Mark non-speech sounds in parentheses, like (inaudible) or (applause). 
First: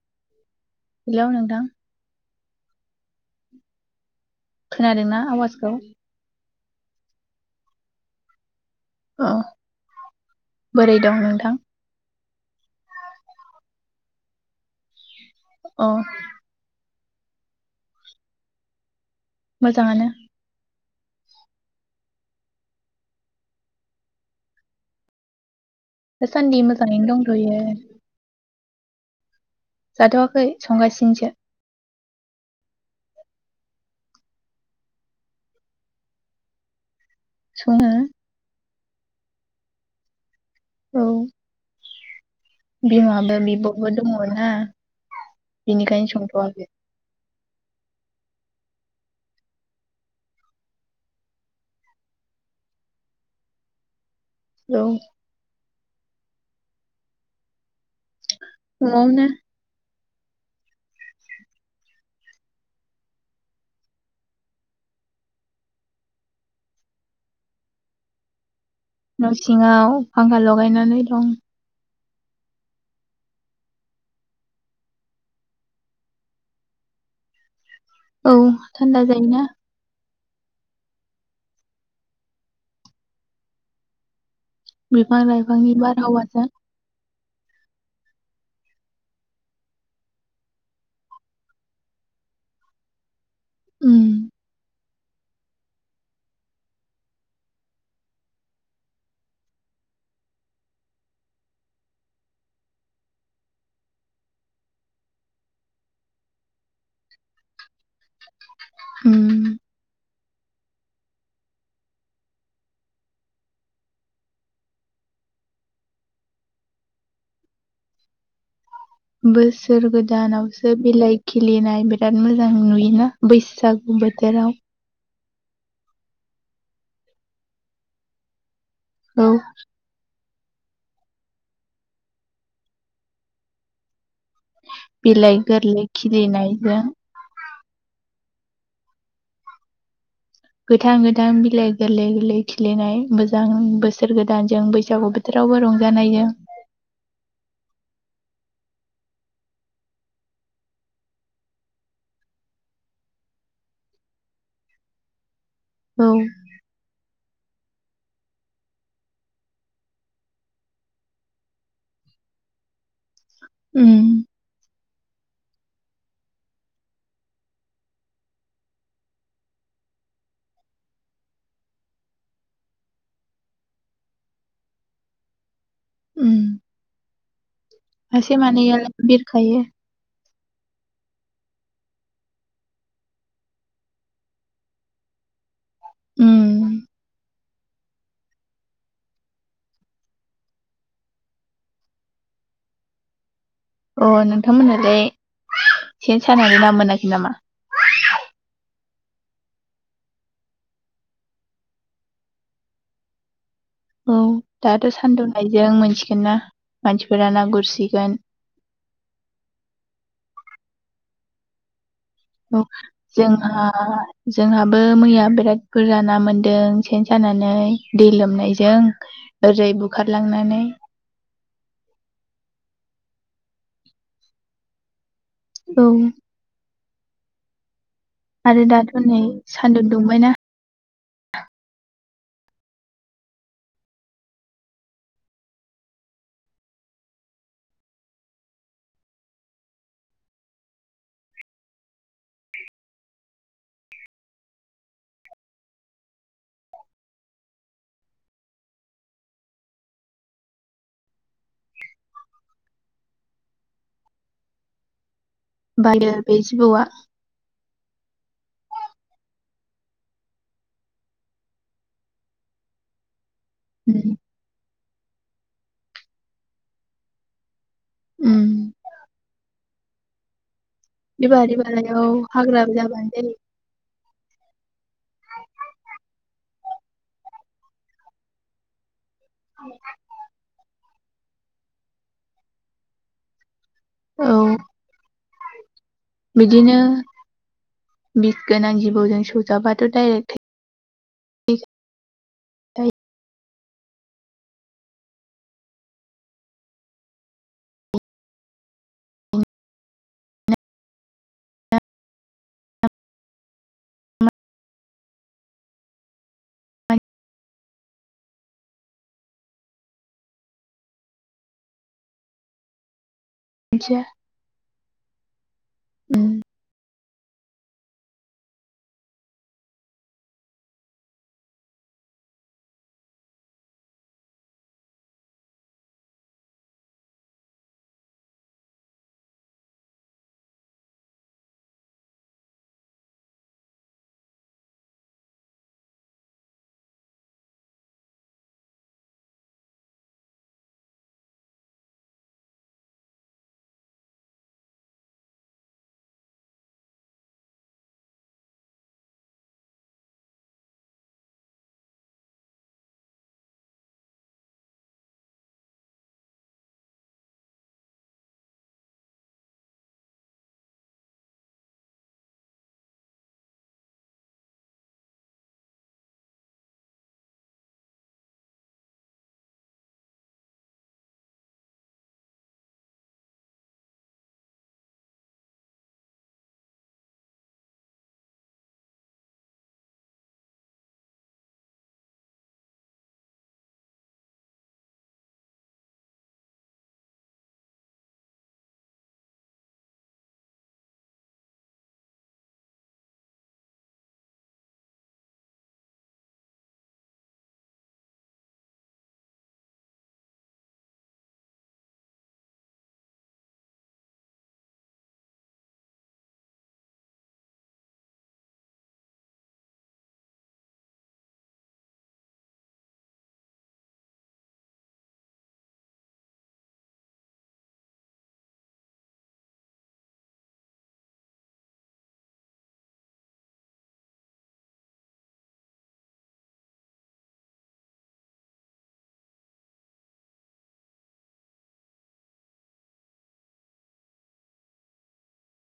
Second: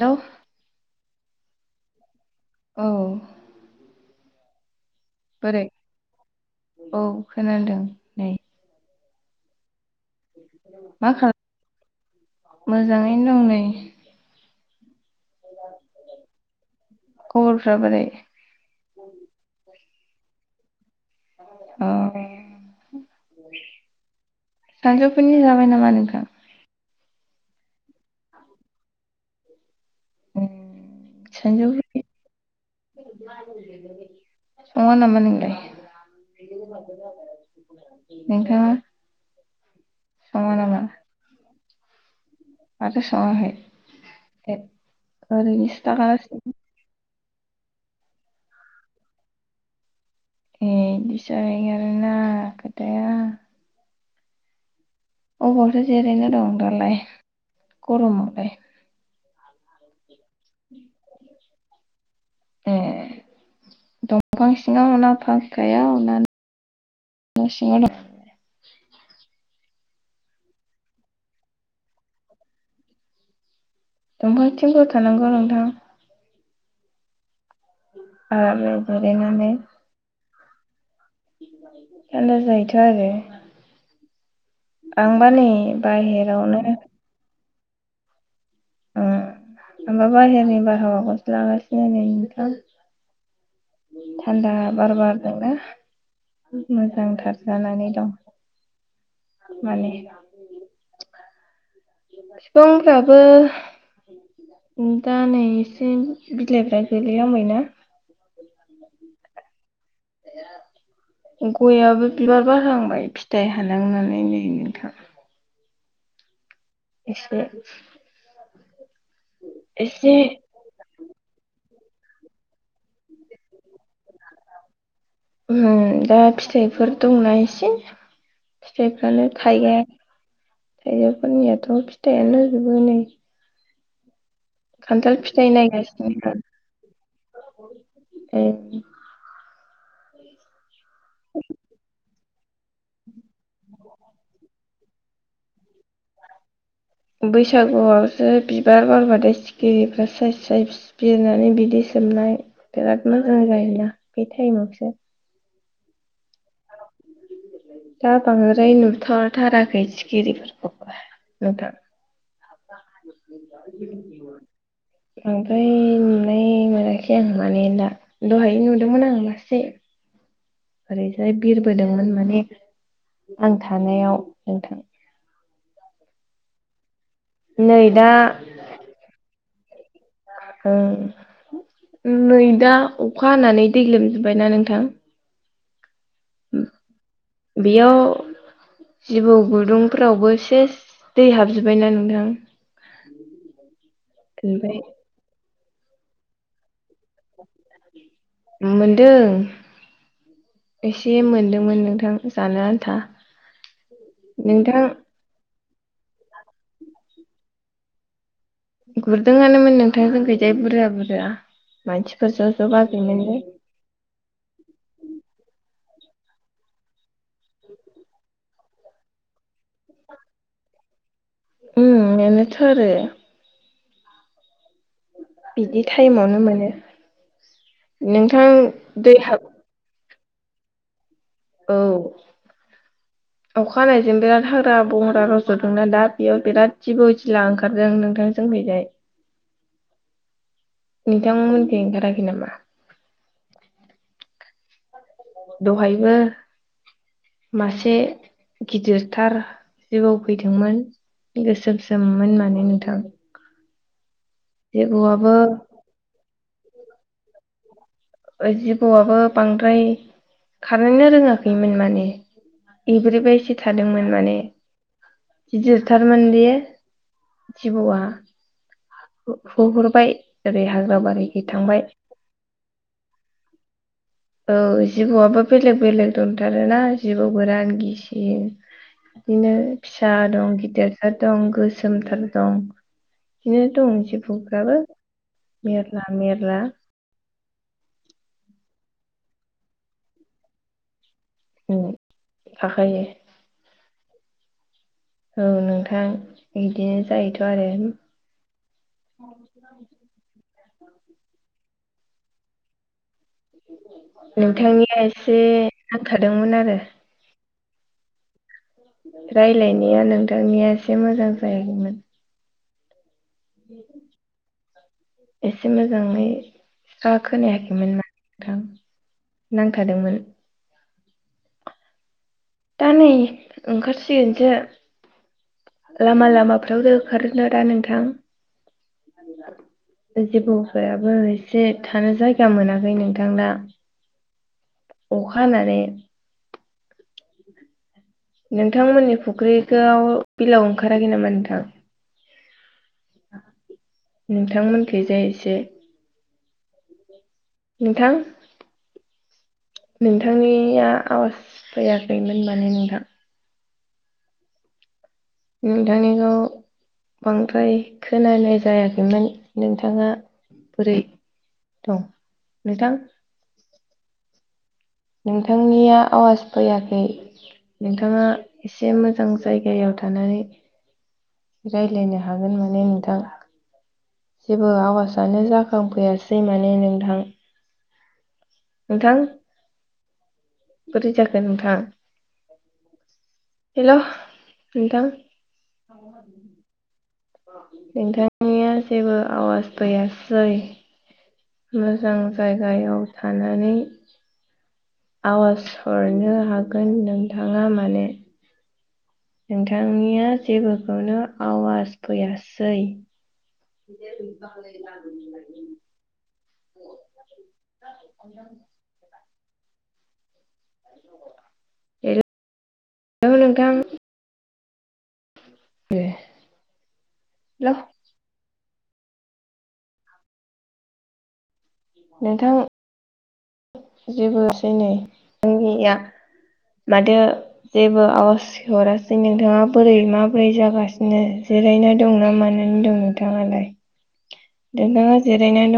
Hello hello नोंग। थां औ। खोनादोंना बोरै आवाजखौ? औ खोनादों नै ओ बोरै दं नोंथां। मोजांङैनो दं नै अह खबरफ्रा बोरै? दानो। अं सानजोफुनि ओ दासान्दि मोजाङैनो दं। ओइ ए जाथ'वाखै उम संगासिनोसो। सानजौफुनि सङा नामा नोंलाय। सङो नोंथांङा। नंगौ नामा। औ माथो बिमाबो सङाखै बिब'बो दङ ना ए ओरैनोसो बिनिखायनो थागासिनो संथ'वाखै। ए बिदि जायो आरो ना खोथाया। औ। अबावथो जिरायना दं दालाय। गरमावलाय न'आवनो ए दंफां सिंङाव ना फांखायाव ना न' सिङाव दं। न' सिङाव फांखा लगायनानै दं। दंफांथिंफोर थानांगौ नोंथां। औ आरो थान्दा जायोना जिरायनानै थान्दा जायोथ' आरो बिफां आंबा नै लाइफांनि बारहावाजों बाहेरावनो ओ होमबाबा हेमे बारहावाखौसो लागासिनो नै नोथां। उम थान्दा बार बारदोंं ना। मोजांथार जानानै दं माने। बिफांफ्राबो दा नै एसे बिलाइफ्रा गोलै आंबायना उम गययाबो बिबार बारहांबाय फिथाइ हानांनानै नै नोंथां एसे बोसोर एसे गोदानावसो बिलाइ खिलिनाय बिराद मोजां नुयोना बैसागु बोथोराव ओ दा फिथाइफोर दंना एसे फिथाइफ्रानो औ थाइगाया थाइजौफोरनियाथ' फिथाइयानो होजोबो नै खान्थाल बिलाइ फिथाइ गोरलै खिरिनायजों ए गोथां गोथां बिलाइ गोरलै गोरलै खिलिनाय मोजां बोसोर गोदानजों बैसागु बोथोरावबो रंजानायजों बैसागुआवसो बिबार बारबाथाय सिखिरिफ्रा साय साय बिरनानै बिदै सोमनाय बिराद मोजां जायोना बे टाइमावसो औ दा बांद्राय नुथ'थाराखै सिखिरिफोरखौ नोंथां उम बांद्राराय नुनाय मोनाखै आं माने दा दहाय नुदोंमोन आं मासे ओरैजाय बिरबोदोंमोन माने आं थानायाव नोंथां उम नै दा मासे मानैयालाय बिरखायो ओं नै दा अखा हानानै दै लोमजोबबायना नोंथां उम बेयाव जिबौ गुदुंफोरावबो सेस दै हाबजोबबायना नोंथां अ ओमफ्राय नोंथांमोनालाय सेन सानायनि ना मोनाखै नामा दों एसे मोनदोंमोन नोंथां जानो आन्था औ नोंथां दाथ' सान्दुं लाय जों मोनथिगोन ना मानसिफोरा ना गुरसिगोन गुरदोंआनोमोन नोंथां जोंखिजाय बुरजा बुरया औ जोंहा जोंहाबो मैया बिराद बुरजा ना मोन्दों सेन सानानै दै लोमनाय जों ओरै बुखारलांनानै उम मोनोथ आरो बिदि औ टाइमावनो मोनो (inaudible) नोंथां आरो दाथ' दै नै हाब सान्दुं दुंबायना औ अखा हानायजों बिराद हाग्रा बंग्रा रज'दोंना दा बेयाव बिराद जिबौ जिला ओंखारदों नोंथां जोंनिखैजाय नोंथांमोननिखै ओंखाराखै नामा? दहायबो मासे गिदिरथार जिबौ फैदोंमोन गोसोमसोममोन माने नोंथां। जिबोआ बायो बे जिबौवा जिबौआबो बांद्राय खारनो रोङाखैमोन माने एब्रेबायस थादोंमोन उम माने गिदिरथारमोन बे जिबौआ उम होहरबाय ओरैहाय बिरि बालायाव हाग्रा जागोन ए औ जिबौआबो बेलेग बेलेग दंथारो आरोना जिबआव गोरान गिसिन बिदिनो फिसा दं गिदिर थार दं गोसोमथार दं बिदिनो दं औ जिबुफ्राबो मेरला मेरला बिदिनो बिस गोनां जिबौजों सौजाबाथ' डाइरेक्टै ए उम, (unintelligible) थाखायो औ नोंथां बिदिनो जायोथ' आरो। नोंथांनिया एसे नांखादोंमोन आरो रायलायनाया नोंथांनिया एसे मोजां जायाखैमोन। मानसिया एसे मोजाङै उम था खोनायाखै नोंथां नांथादोंमोन। दा नै ओंखारसिगोनसो लामा लामाफ्रावथ ओंखारोन दा नोंथां जिबौफोराबो एसे थानो जायगा मोनाखै नोंथां दा अखा हानानै नोंथांमोननि फुख्रिखौ बिलाव ओंखाराखै नामा नोंथां नोंथांमोनखैजाय एसे नोंथां नोंथांनिया आवाज फैयाखैमोन माने नोंथां। नोंथांनिखौ बांद्राय खोनानाय जायाखैमोन नोंथाङा बोरै दं नोंथां। नोंथांनिया आवाज फैयाखै नोंथाङा एसे मोजां जायगायाव थानानै राय्लायनो हागोन माने नोंथां जेबो आवाजानो जाखांफैयाासै माने नोंथां। नोंथां बोरै जाखो नोंथां हेल' नोंथां नोंथांनिया जेबो आवाज फैयासै मोजां जायगायाव थानानै आवाज हरनो हागोन नोंथाङा माने। नोंथांनिया जेबोखौनो आवाज फैयासै (inaudible) ए हेल' नोंथां जोबोसै नै नोंनिया माथो जेबो आवज हरासै नोंथाङा बोरै माबोरै जागासिनो जिरायना दंना मानानै दं नोंथाङालाय नोंथाङा जिरायना दं।